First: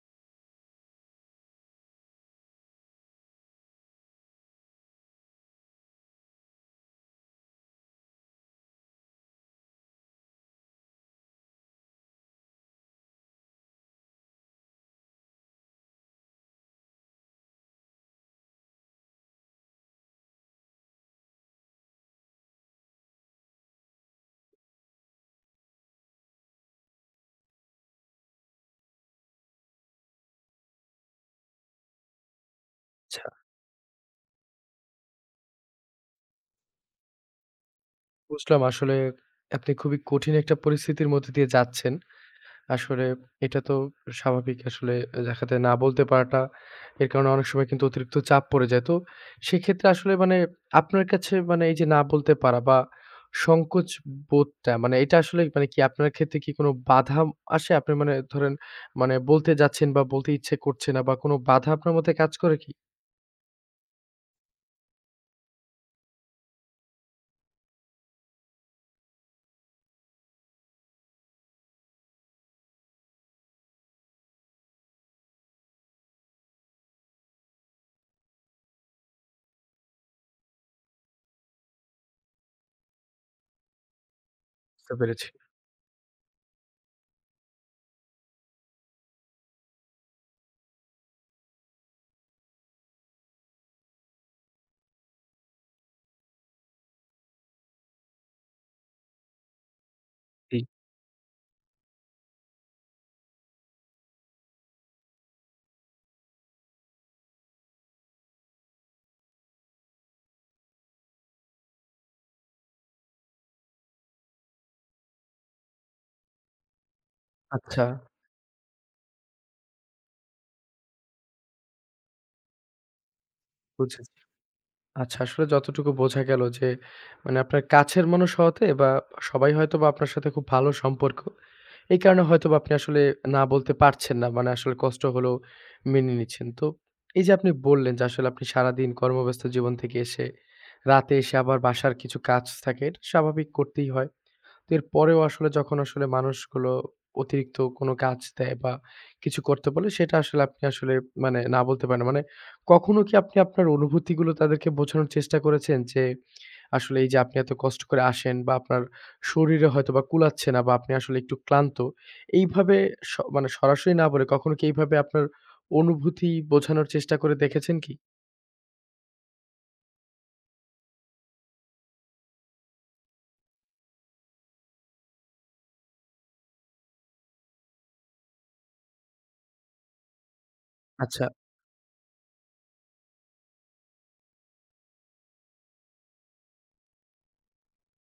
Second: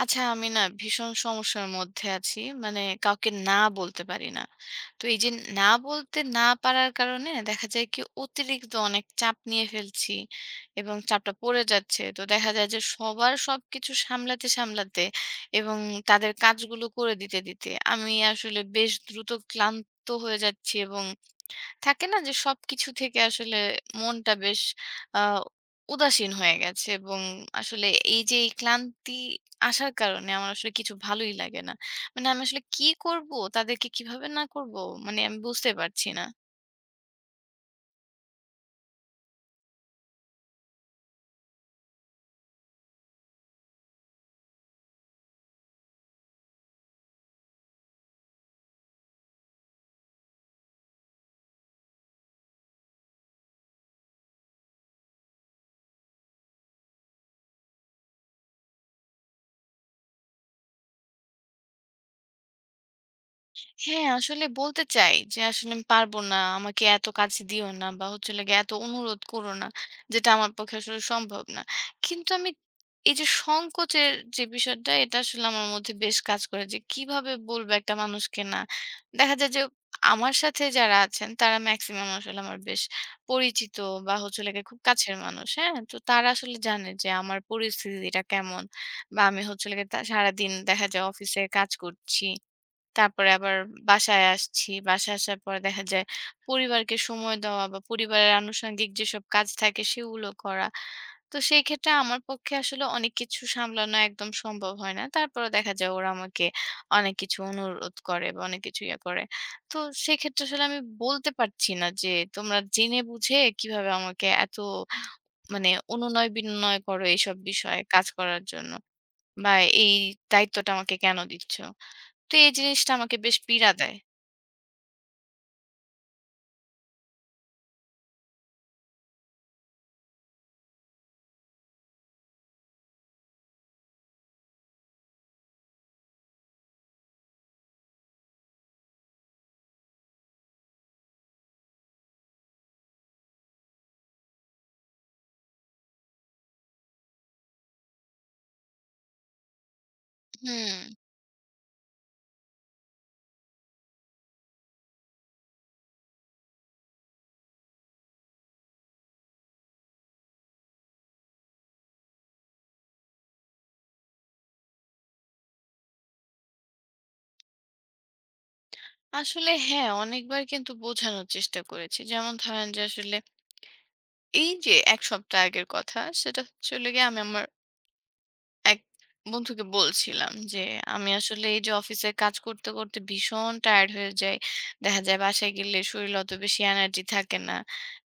আচ্ছা আমি না ভীষণ সমস্যার মধ্যে আছি। মানে কাউকে না বলতে পারি না। তো এই যে না বলতে না পারার কারণে দেখা যায় কি অতিরিক্ত অনেক চাপ নিয়ে ফেলছি এবং চাপটা পড়ে যাচ্ছে। তো দেখা যায় যে সবার সবকিছু সামলাতে, সামলাতে এবং তাদের কাজগুলো করে দিতে, দিতে আমি আসলে বেশ দ্রুত ক্লান্ত হয়ে যাচ্ছি এবং থাকে না যে সবকিছু থেকে আসলে মনটা বেশ আহ, উদাসীন হয়ে গেছে এবং আসলে এই যে এই ক্লান্তি আসার কারণে আমার আসলে কিছু ভালোই লাগে না। মানে আমি আসলে কি আচ্ছা, করব, তাদেরকে কিভাবে না করব, মানে আমি বুঝতে পারছি না। বুঝলাম আসলে আপনি খুবই কঠিন একটা পরিস্থিতির মধ্যে দিয়ে যাচ্ছেন। আসলে এটা তো স্বাভাবিক আসলে দেখা যায় না বলতে পারাটা, এর কারণে অনেক সময় কিন্তু অতিরিক্ত চাপ পড়ে যায়। তো সেক্ষেত্রে আসলে মানে আপনার কাছে মানে এই যে না বলতে পারা বা সংকোচ বোধটা মানে এটা আসলে মানে কি আপনার ক্ষেত্রে কি কোনো বাধা আসে? আপনি মানে ধরেন মানে বলতে যাচ্ছেন বা বলতে ইচ্ছে করছে না বা কোনো বাধা আপনার মধ্যে কাজ করে কি? হ্যাঁ, আসলে বলতে চাই যে, "আসলে আমি পারবো না। আমাকে এত কাজ দিও না বা হচ্ছে হলো গিয়ে এত অনুরোধ করো না। যেটা আমার পক্ষে আসলে সম্ভব না।" কিন্তু আমি এই যে সংকোচের যে বিষয়টা, এটা আসলে আমার মধ্যে বেশ কাজ করে যে কিভাবে বলবো একটা মানুষকে না? দেখা যায় যে আমার সাথে যারা আছেন তারা মেক্সিমাম আসলে আমার বেশ পরিচিত বা হচ্ছে হলো গিয়ে খুব বুঝতে কাছের পেরেছি। মানুষ, হ্যাঁ? তো তারা আসলে জানে যে আমার পরিস্থিতিটা কেমন বা আমি হচ্ছে হলো গিয়ে তা সারাদিন দেখা যায় অফিসে কাজ করছি। তারপরে আবার বাসায় আসছি। বাসায় আসার পর দেখা যায় পরিবারকে সময় দেওয়া বা পরিবারের আনুষঙ্গিক যেসব কাজ থাকে সেগুলো জি। করা। তো সেই ক্ষেত্রে আমার পক্ষে আসলে অনেক কিছু সামলানো একদম সম্ভব হয় না। তারপরেও দেখা যায় ওরা আমাকে অনেক কিছু অনুরোধ করে বা অনেক কিছু ইয়ে করে। তো সেক্ষেত্রে আসলে আমি বলতে পারছি না যে তোমরা জেনে বুঝে কিভাবে আমাকে এত মানে অনুনয় বিনয় করো এইসব বিষয়ে আচ্ছা, কাজ করার জন্য বা এই দায়িত্বটা আমাকে কেন দিচ্ছ? তো এই জিনিসটা আমাকে বেশ পীড়া দেয়। বুঝেছি। আচ্ছা, আসলে যতটুকু বোঝা গেল যে মানে আপনার কাছের মানুষ হওয়াতে বা সবাই হয়তোবা আপনার সাথে খুব ভালো সম্পর্ক। এই কারণে হয়তোবা আপনি আসলে না বলতে পারছেন না। মানে আসলে কষ্ট হলেও মেনে নিচ্ছেন। তো এই যে আপনি বললেন যে আসলে আপনি সারাদিন কর্মব্যস্ত জীবন থেকে এসে রাতে এসে আবার বাসার কিছু কাজ থাকে। এটা স্বাভাবিক করতেই হয়। তো এরপরেও আসলে যখন আসলে মানুষগুলো অতিরিক্ত কোনো কাজ দেয় বা কিছু করতে বলে সেটা আসলে আপনি হুম। আসলে মানে না বলতে পারেন না। মানে কখনো কি আপনি আপনার অনুভূতিগুলো তাদেরকে বোঝানোর চেষ্টা করেছেন যে, আসলে এই যে আপনি এত কষ্ট করে আসেন বা আপনার শরীরে হয়তোবা কুলাচ্ছে না বা আপনি আসলে একটু ক্লান্ত। এইভাবে মানে সরাসরি না বলে কখনো কি এইভাবে আপনার অনুভূতি বোঝানোর চেষ্টা করে দেখেছেন কি? আসলে হ্যাঁ, অনেকবার কিন্তু বোঝানোর চেষ্টা করেছি। যেমন ধরেন যে আসলে এই যে ১ সপ্তাহ আগের কথা, সেটা হচ্ছে হলো গিয়ে আমি আমার এক বন্ধুকে বলছিলাম যে, "আমি আচ্ছা, আসলে এই যে অফিসের কাজ করতে, করতে ভীষণ টায়ার্ড হয়ে যাই। দেখা যায় বাসায় গেলে শরীরে অত বেশি এনার্জি থাকে না।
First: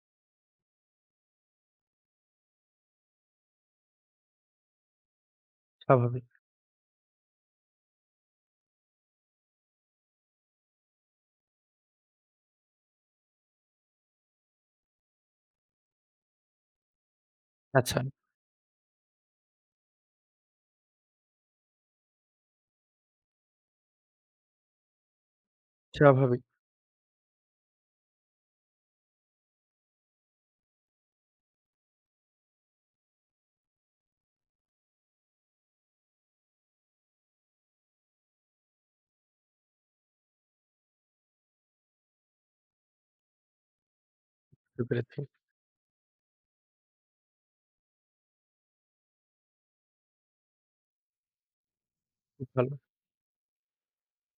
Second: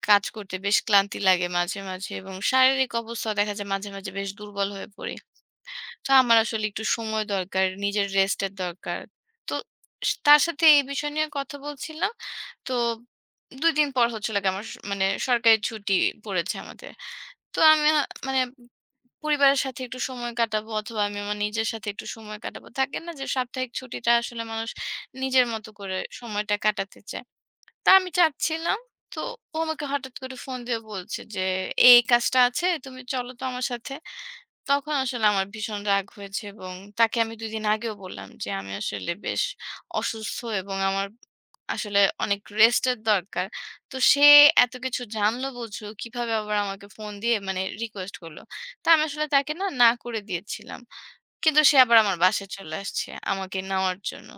কাজ করতে বেশ ক্লান্তি লাগে মাঝে, মাঝে এবং শারীরিক অবস্থাও দেখা যায় মাঝে, মাঝে বেশ দুর্বল হয়ে পড়ি। তো স্বাভাবিক। আমার আসলে একটু সময় দরকার, নিজের রেস্টের দরকার। তো তার সাথে এই বিষয় নিয়ে কথা বলছিলাম। তো ২ দিন পর হচ্ছে হলো গিয়ে আমার মানে সরকারি ছুটি পড়েছে আমাদের। তো আমি আচ্ছা, মানে পরিবারের সাথে একটু সময় কাটাবো অথবা আমি আমার নিজের সাথে একটু সময় কাটাবো। থাকে না যে সাপ্তাহিক ছুটিটা আসলে মানুষ নিজের মতো করে স্বাভাবিক। সময়টা কাটাতে চায়। তা আমি চাচ্ছিলাম। তো ও আমাকে হঠাৎ করে ফোন দিয়ে বলছে যে, "এই কাজটা আছে তুমি চলো তো আমার সাথে।" তখন আসলে আমার ভীষণ রাগ হয়েছে এবং তাকে আমি ২ দিন আগেও বললাম যে, "আমি আসলে বেশ অসুস্থ এবং আমার আসলে অনেক রেস্টের দরকার।" তো সে এত বুঝতে কিছু পেরেছি। জানলো বুঝলো, কিভাবে আবার আমাকে ফোন দিয়ে মানে রিকোয়েস্ট করলো। তা আমি আসলে তাকে না করে দিয়েছিলাম। কিন্তু সে আবার আমার বাসায় খুব চলে ভালো। আসছে আমাকে নেওয়ার জন্য।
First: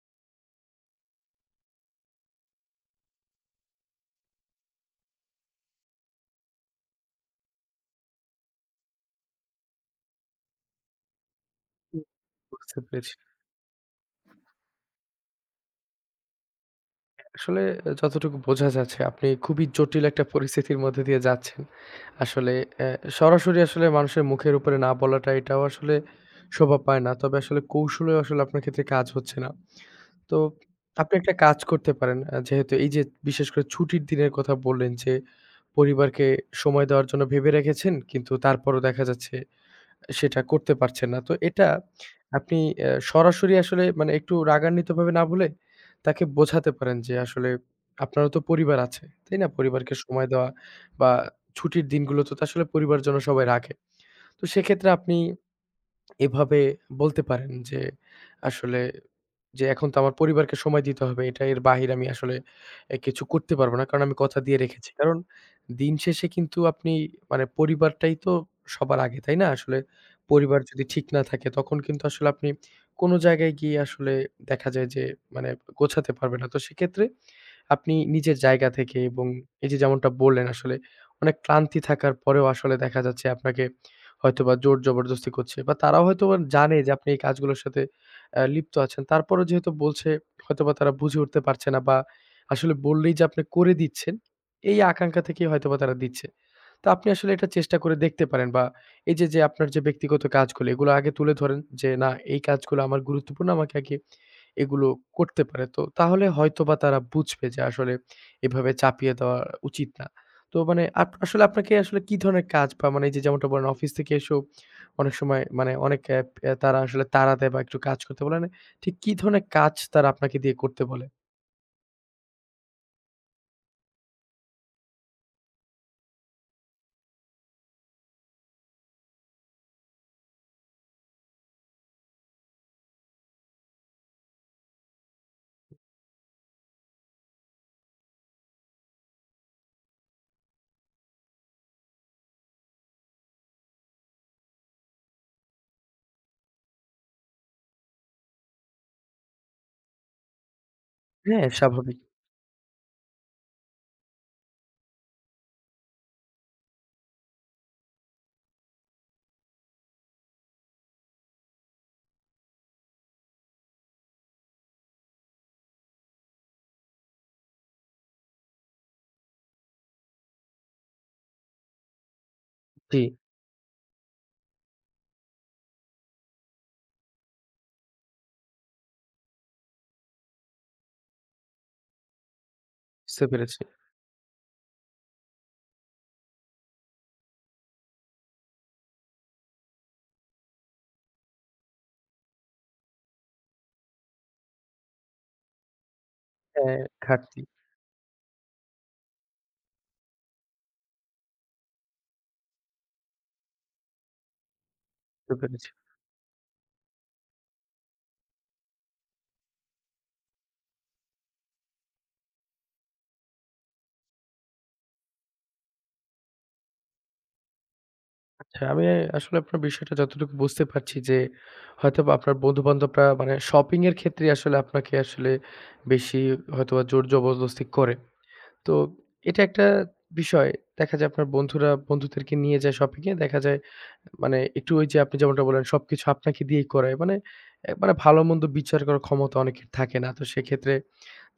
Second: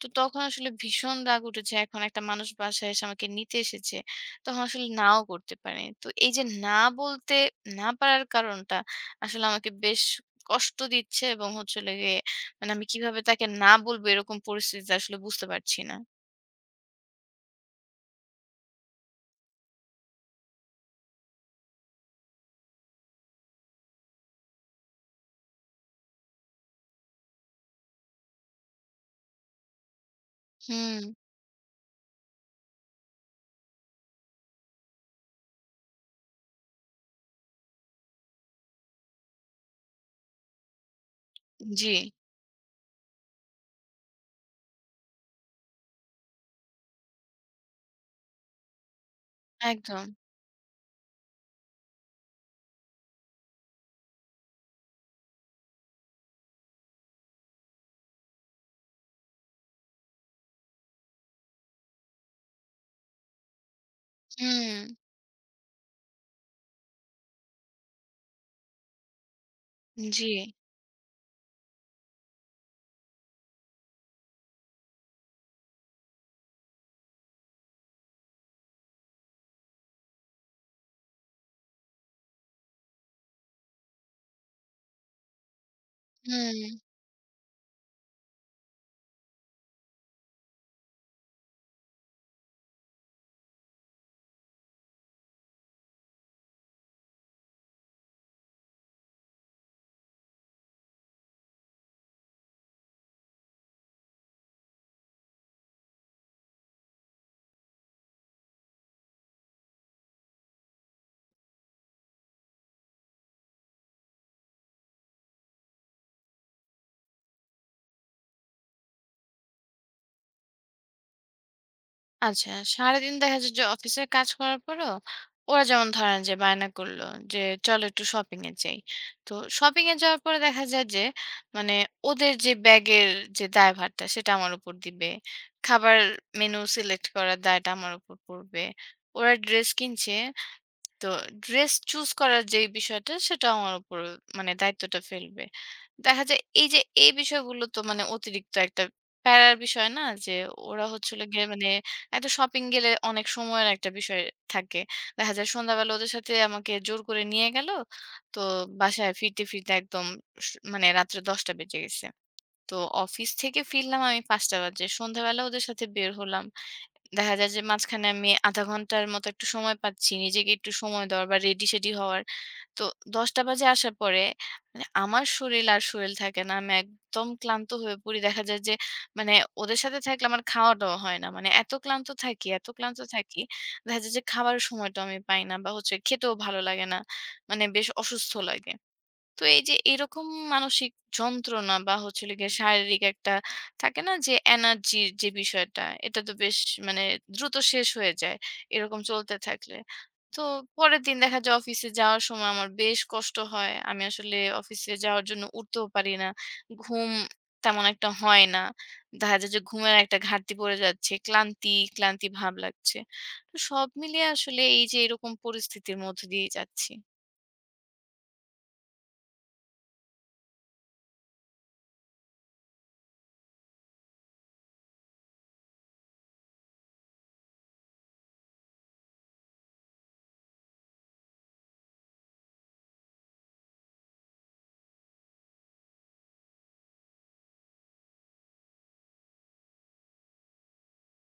তো তখন আসলে ভীষণ রাগ উঠেছে। এখন একটা মানুষ বাসায় এসে আমাকে নিতে এসেছে। তখন আসলে নাও করতে পারে। তো এই যে না বলতে না পারার কারণটা আসলে আমাকে বেশ কষ্ট দিচ্ছে এবং হচ্ছে হলো গিয়ে মানে বুঝতে আমি পেরেছি। কিভাবে তাকে না বলবো এরকম পরিস্থিতিতে আসলে বুঝতে পারছি না। আসলে যতটুকু বোঝা যাচ্ছে আপনি খুবই জটিল একটা পরিস্থিতির মধ্যে দিয়ে যাচ্ছেন। আসলে অ্যা সরাসরি আসলে মানুষের মুখের উপরে না বলাটা এটাও আসলে শোভা পায় না। তবে আসলে কৌশলেও আসলে আপনার ক্ষেত্রে কাজ হচ্ছে না। তো হুম। আপনি একটা কাজ করতে পারেন। যেহেতু এই যে বিশেষ করে ছুটির দিনের কথা বললেন যে পরিবারকে সময় দেওয়ার জন্য ভেবে রেখেছেন কিন্তু তারপরও দেখা যাচ্ছে সেটা করতে পারছেন না। তো এটা জি। আপনি সরাসরি আসলে মানে একটু রাগান্বিতভাবে না বলে তাকে বোঝাতে পারেন যে আসলে আপনারও তো পরিবার আছে, তাই না? পরিবারকে একদম। সময় দেওয়া বা ছুটির দিনগুলোতে তো আসলে পরিবারজন সবাই রাখে। তো সেক্ষেত্রে আপনি এভাবে বলতে পারেন যে আসলে যে এখন তো আমার পরিবারকে সময় দিতে হবে। এটা এর বাহিরে আমি আসলে কিছু করতে পারব না। কারণ আমি কথা দিয়ে হুম, রেখেছি। কারণ দিন শেষে কিন্তু আপনি মানে পরিবারটাই তো সবার আগে, তাই না? আসলে জি, পরিবার যদি ঠিক না থাকে তখন কিন্তু আসলে আপনি কোন জায়গায় গিয়ে আসলে দেখা যায় যে মানে গোছাতে পারবেন না। তো সেক্ষেত্রে আপনি নিজের জায়গা থেকে এবং এই যে যেমনটা বললেন আসলে অনেক ক্লান্তি থাকার পরেও আসলে দেখা যাচ্ছে আপনাকে হয়তোবা জোর জবরদস্তি করছে বা তারাও হয়তোবা জানে হুম। যে আপনি এই কাজগুলোর সাথে লিপ্ত আছেন। তারপরেও যেহেতু বলছে হয়তোবা তারা বুঝে উঠতে পারছে না বা আসলে বললেই যে আপনি করে দিচ্ছেন, এই আকাঙ্ক্ষা থেকেই হয়তোবা তারা দিচ্ছে। তো আপনি আসলে এটা চেষ্টা করে দেখতে পারেন বা এই যে, যে আপনার যে ব্যক্তিগত কাজগুলো এগুলো আগে তুলে ধরেন যে, "না এই কাজগুলো আমার গুরুত্বপূর্ণ। আমাকে আগে" এগুলো করতে পারে। তো তাহলে হয়তোবা তারা বুঝবে যে আসলে এভাবে চাপিয়ে দেওয়া উচিত না। তো মানে আসলে আপনাকে আসলে কি ধরনের কাজ বা মানে এই যে যেমনটা বলেন অফিস থেকে এসেও অনেক সময় মানে অনেক অ্যা অ্যা তারা আসলে তাড়া দেয় বা একটু কাজ করতে বলে না, ঠিক কি ধরনের কাজ তারা আপনাকে দিয়ে করতে বলে? আচ্ছা, সারাদিন দেখা যায় যে অফিসের কাজ করার পরও ওরা যেমন ধরেন যে বায়না করলো যে চলো একটু শপিং এ যাই। তো শপিং এ যাওয়ার পরে দেখা যায় যে মানে ওদের যে ব্যাগের যে দায়ভারটা সেটা আমার উপর দিবে। খাবার মেনু সিলেক্ট করার দায়টা আমার উপর পড়বে। ওরা ড্রেস কিনছে, তো ড্রেস চুজ করার যে বিষয়টা সেটা আমার উপর মানে দায়িত্বটা ফেলবে। দেখা যায় এই যে এই বিষয়গুলো তো মানে অতিরিক্ত একটা প্যারার বিষয় না? যে ওরা হচ্ছে হলো গিয়ে হ্যাঁ, মানে স্বাভাবিক। একটা শপিং গেলে অনেক সময়ের একটা বিষয় থাকে। দেখা যায় সন্ধ্যাবেলা ওদের সাথে আমাকে জোর করে নিয়ে গেল। তো বাসায় ফিরতে, ফিরতে একদম মানে রাত্রে ১০ঃ০০ বেজে গেছে। তো অফিস থেকে ফিরলাম আমি ৫ঃ০০ বাজে। সন্ধ্যাবেলা ওদের সাথে বের হলাম। দেখা যায় যে মাঝখানে আমি ০.৫ ঘন্টার মতো একটু সময় পাচ্ছি নিজেকে একটু সময় দেওয়ার বা রেডি-সেডি হওয়ার। তো জি, ১০টা বাজে আসার পরে মানে আমার শরীর আর শরীর থাকে না। আমি একদম ক্লান্ত হয়ে পড়ি। দেখা যায় যে মানে ওদের সাথে থাকলে আমার খাওয়া-দাওয়া হয় না। মানে এত ক্লান্ত থাকি, এত ক্লান্ত বুঝতে থাকি। পেরেছি। দেখা যায় যে খাবারের সময়টাও আমি পাই না বা হচ্ছে খেতেও ভালো লাগে না। মানে বেশ অসুস্থ লাগে। তো এই যে এরকম মানসিক যন্ত্রণা বা হচ্ছে হলো গিয়ে শারীরিক একটা থাকে না যে এনার্জির যে বিষয়টা এটা তো বেশ হ্যাঁ, মানে ঘাটতি দ্রুত শেষ হয়ে যায় এরকম চলতে থাকলে। তো পরের দিন দেখা যায় অফিসে যাওয়ার সময় আমার বেশ কষ্ট হয়, আমি আসলে অফিসে যাওয়ার বুঝতে জন্য পেরেছি। উঠতেও পারি না। ঘুম তেমন একটা হয় না, দেখা যায় যে ঘুমের একটা ঘাটতি পড়ে যাচ্ছে, ক্লান্তি ক্লান্তি ভাব লাগছে। তো সব মিলিয়ে আসলে এই যে এরকম পরিস্থিতির মধ্যে দিয়ে যাচ্ছি। হ্যাঁ, আমি আসলে আপনার বিষয়টা যতটুকু বুঝতে পারছি যে, হয়তোবা আপনার বন্ধু-বান্ধবরা মানে শপিং এর ক্ষেত্রে আসলে আপনাকে আসলে বেশি হয়তোবা জোর জবরদস্তি করে। তো এটা একটা বিষয়। দেখা যায় আপনার বন্ধুরা বন্ধুদেরকে নিয়ে যায় শপিং এ। দেখা যায় মানে একটু ওই যে আপনি যেমনটা বললেন সবকিছু আপনাকে দিয়েই করায়। মানে, মানে ভালো-মন্দ বিচার করার ক্ষমতা অনেকের থাকে না। তো সেক্ষেত্রে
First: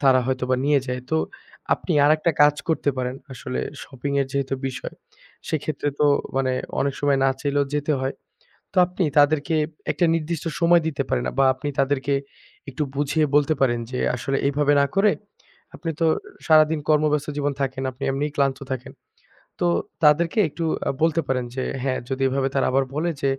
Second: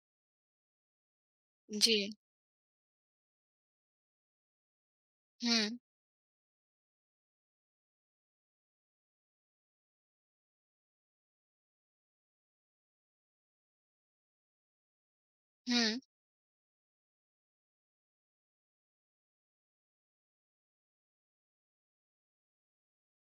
তারা হয়তোবা নিয়ে যায়। তো জি। আপনি আরেকটা কাজ করতে পারেন। আসলে শপিং এর যেহেতু বিষয়, হুম। সেক্ষেত্রে তো মানে অনেক সময় না চাইলেও যেতে হয়। তো আপনি তাদেরকে একটা নির্দিষ্ট সময় দিতে পারেন বা আপনি তাদেরকে একটু বুঝিয়ে বলতে পারেন যে আসলে এইভাবে না করে আপনি হুম। তো সারাদিন কর্মব্যস্ত জীবন থাকেন, আপনি এমনিই ক্লান্ত থাকেন। তো তাদেরকে একটু বলতে পারেন যে হ্যাঁ, যদি এভাবে তারা আবার বলে যে,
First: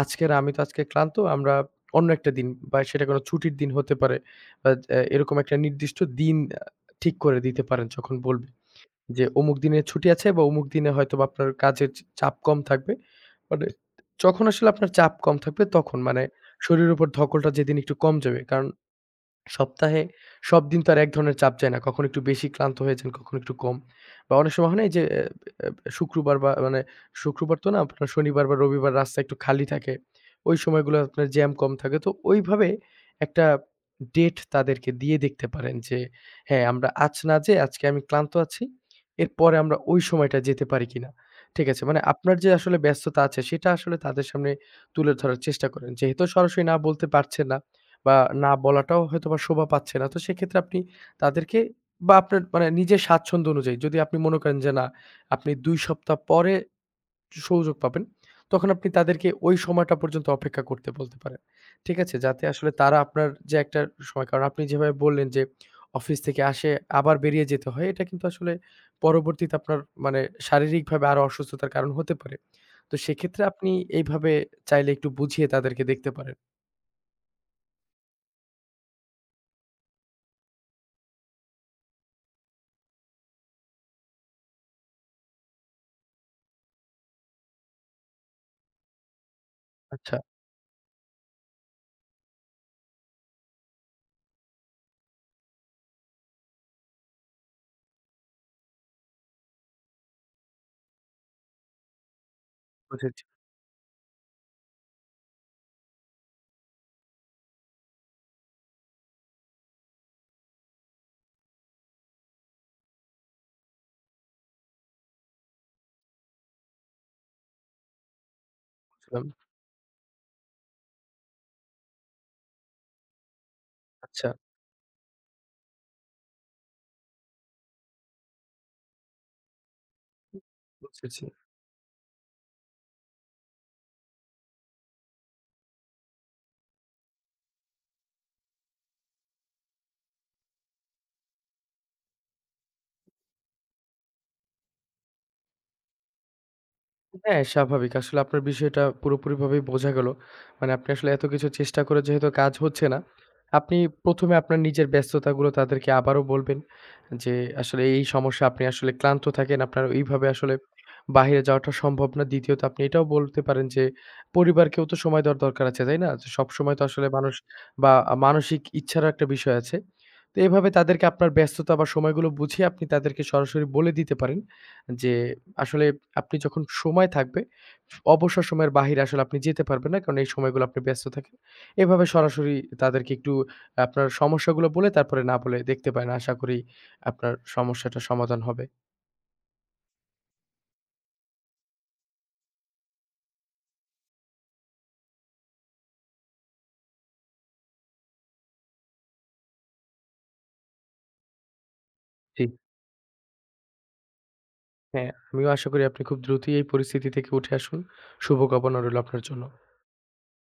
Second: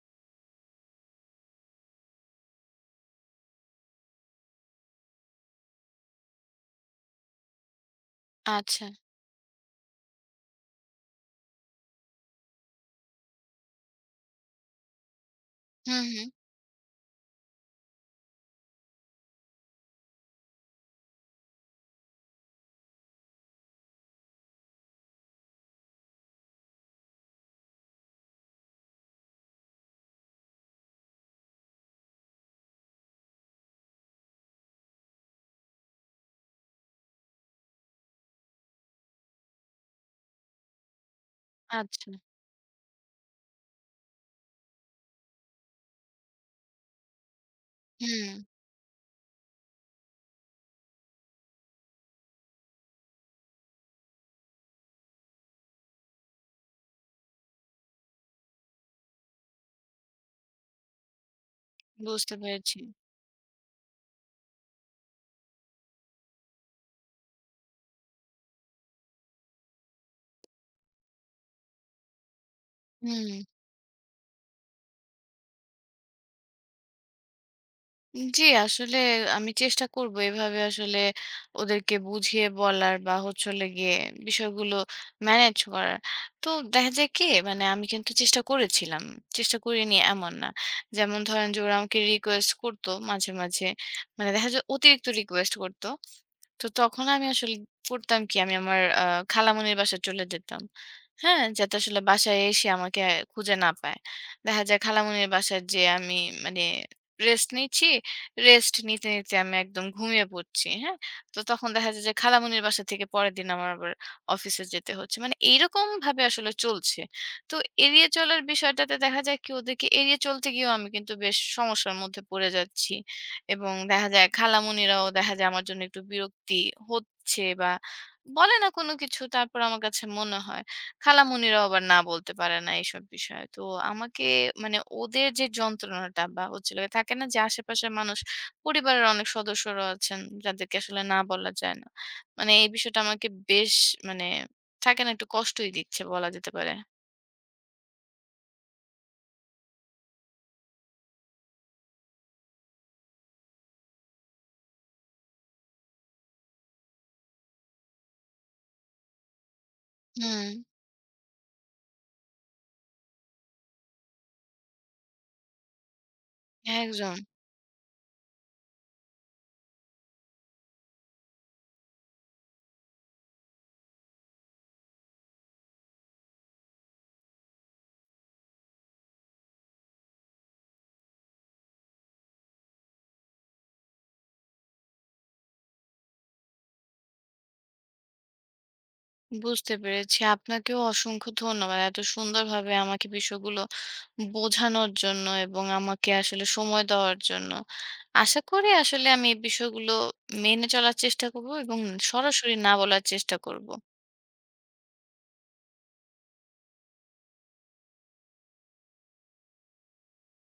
"আজকের আমি তো আজকে ক্লান্ত, আমরা অন্য একটা দিন" বা সেটা কোনো ছুটির দিন হতে পারে। বা এরকম একটা নির্দিষ্ট দিন আ ঠিক করে দিতে পারেন যখন বলবে আচ্ছা। যে, "অমুক দিনে ছুটি আছে বা অমুক দিনে হয়তোবা আপনার কাজের চাপ কম থাকবে।" মানে যখন আসলে আপনার চাপ কম থাকবে তখন হুম, মানে হুম। শরীরের উপর ধকলটা যেদিন একটু কম যাবে। কারণ সপ্তাহে সবদিন তো আর এক ধরনের চাপ যায় না। কখনো একটু বেশি ক্লান্ত হয়ে যান, কখনো একটু কম। বা অনেক সময় হয় না এই যে অ্যা অ্যা শুক্রবার বা মানে শুক্রবার তো না আপনার শনিবার বা রবিবার রাস্তা একটু খালি থাকে। ওই সময়গুলো আপনার জ্যাম কম থাকে। তো ওইভাবে একটা ডেট তাদেরকে দিয়ে দেখতে পারেন যে, হ্যাঁ, আমরা আজ না যেয়ে আজকে আমি ক্লান্ত আছি। এরপরে আমরা ওই সময়টা যেতে পারি কিনা। ঠিক আছে? মানে আচ্ছা। আপনার যে আসলে ব্যস্ততা আছে সেটা আসলে তাদের সামনে তুলে ধরার চেষ্টা করেন। যেহেতু সরাসরি না বলতে পারছেন না বা হুম। না বলাটাও হয়তোবা শোভা পাচ্ছে না। তো সেক্ষেত্রে আপনি তাদেরকে বা আপনার মানে নিজের স্বাচ্ছন্দ্য অনুযায়ী যদি আপনি মনে করেন যে না, আপনি ২ সপ্তাহ পরে সুযোগ পাবেন, তখন আপনি তাদেরকে ওই সময়টা পর্যন্ত অপেক্ষা করতে বলতে পারেন। ঠিক আছে? বুঝতে যাতে আসলে পেরেছি। তারা আপনার যে একটা সময় কারণ আপনি যেভাবে বললেন যে অফিস থেকে আসে আবার বেরিয়ে যেতে হয়, এটা কিন্তু আসলে পরবর্তীতে আপনার মানে শারীরিকভাবে আরো অসুস্থতার কারণ হতে পারে। তো হুম। সেক্ষেত্রে আপনি এইভাবে চাইলে একটু বুঝিয়ে তাদেরকে দেখতে পারেন। জি, আসলে আমি চেষ্টা করব এভাবে আসলে ওদেরকে বুঝিয়ে বলার বা হচ্ছে হলো গিয়ে বিষয়গুলো ম্যানেজ করার। তো দেখা যায় কি মানে আমি কিন্তু চেষ্টা করেছিলাম। চেষ্টা করিনি আচ্ছা, এমন না। যেমন ধরেন যে ওরা আমাকে রিকোয়েস্ট করতো মাঝে, মাঝে। মানে দেখা যায় অতিরিক্ত রিকোয়েস্ট করত। তো তখন আমি আসলে করতাম কি আমি আমার খালামণির বাসায় চলে যেতাম। হ্যাঁ? যাতে আসলে বাসায় এসে আমাকে বুঝেছি, খুঁজে না পায়। দেখা যায় খালামণির বাসায় যেয়ে আমি মানে রেস্ট নিচ্ছি, রেস্ট নিতে, নিতে আমি একদম ঘুমিয়ে পড়ছি। হ্যাঁ? তো তখন দেখা যায় যে খালামণির বাসা থেকে পরের দিন আমার আবার অফিসে যেতে হচ্ছে। মানে এইরকমভাবে আসলে চলছে। তো এড়িয়ে চলার বিষয়টাতে দেখা বুঝলাম। যায় কি ওদেরকে এড়িয়ে চলতে গিয়েও আমি কিন্তু বেশ সমস্যার মধ্যে পড়ে যাচ্ছি। এবং দেখা আচ্ছা। যায় খালামণিরাও দেখা যায় আমার জন্য একটু বিরক্তি হচ্ছে বা বলে না কোনো কিছু তারপর আমার কাছে মনে হয়। বুঝেছি। খালামণিরাও আবার না বলতে পারে না এইসব বিষয়ে। তো আমাকে মানে ওদের যে যন্ত্রণাটা বা হচ্ছিল থাকে না যে আশেপাশের মানুষ, পরিবারের অনেক সদস্যরা আছেন যাদেরকে আসলে না বলা যায় না। মানে এই বিষয়টা আমাকে বেশ মানে থাকে না একটু কষ্টই দিচ্ছে বলা যেতে পারে। হ্যাঁ, স্বাভাবিক। আসলে আপনার বিষয়টা পুরোপুরিভাবেই বোঝা গেল। মানে আপনি আসলে এত কিছু চেষ্টা করে যেহেতু কাজ হচ্ছে না, আপনি ১ম এ আপনার নিজের ব্যস্ততাগুলো তাদেরকে আবারও বলবেন যে, আসলে এই সমস্যা আপনি আসলে ক্লান্ত থাকেন। আপনার এইভাবে হুম, আসলে বাহিরে যাওয়াটা সম্ভব না। দ্বিতীয়ত আপনি এটাও বলতে পারেন যে, পরিবারকেও তো সময় দেওয়ার দরকার আছে, তাই না? যে সবসময় তো আসলে একদম। মানুষ বা মানসিক ইচ্ছারও একটা বিষয় আছে। তো এভাবে তাদেরকে আপনার ব্যস্ততা বা সময়গুলো বুঝিয়ে আপনি তাদেরকে সরাসরি বলে দিতে পারেন। যে আসলে আপনি যখন সময় থাকবে, অবসর সময়ের বাহিরে আসলে আপনি যেতে পারবেন না। কারণ এই সময়গুলো আপনি ব্যস্ত থাকেন। এভাবে সরাসরি তাদেরকে একটু আপনার সমস্যাগুলো বলে তারপরে না বলে দেখতে পারেন। আশা করি আপনার সমস্যাটা সমাধান হবে। বুঝতে পেরেছি। আপনাকেও অসংখ্য ধন্যবাদ, এত সুন্দরভাবে আমাকে বিষয়গুলো বোঝানোর জন্য এবং আমাকে আসলে সময় দেওয়ার জন্য। আশা করি আসলে আমি এই বিষয়গুলো মেনে চলার চেষ্টা করব এবং জি। সরাসরি না বলার চেষ্টা করব। হ্যাঁ, আমিও আশা করি আপনি খুব দ্রুতই এই পরিস্থিতি থেকে উঠে আসুন। শুভকামনা রইল আপনার জন্য।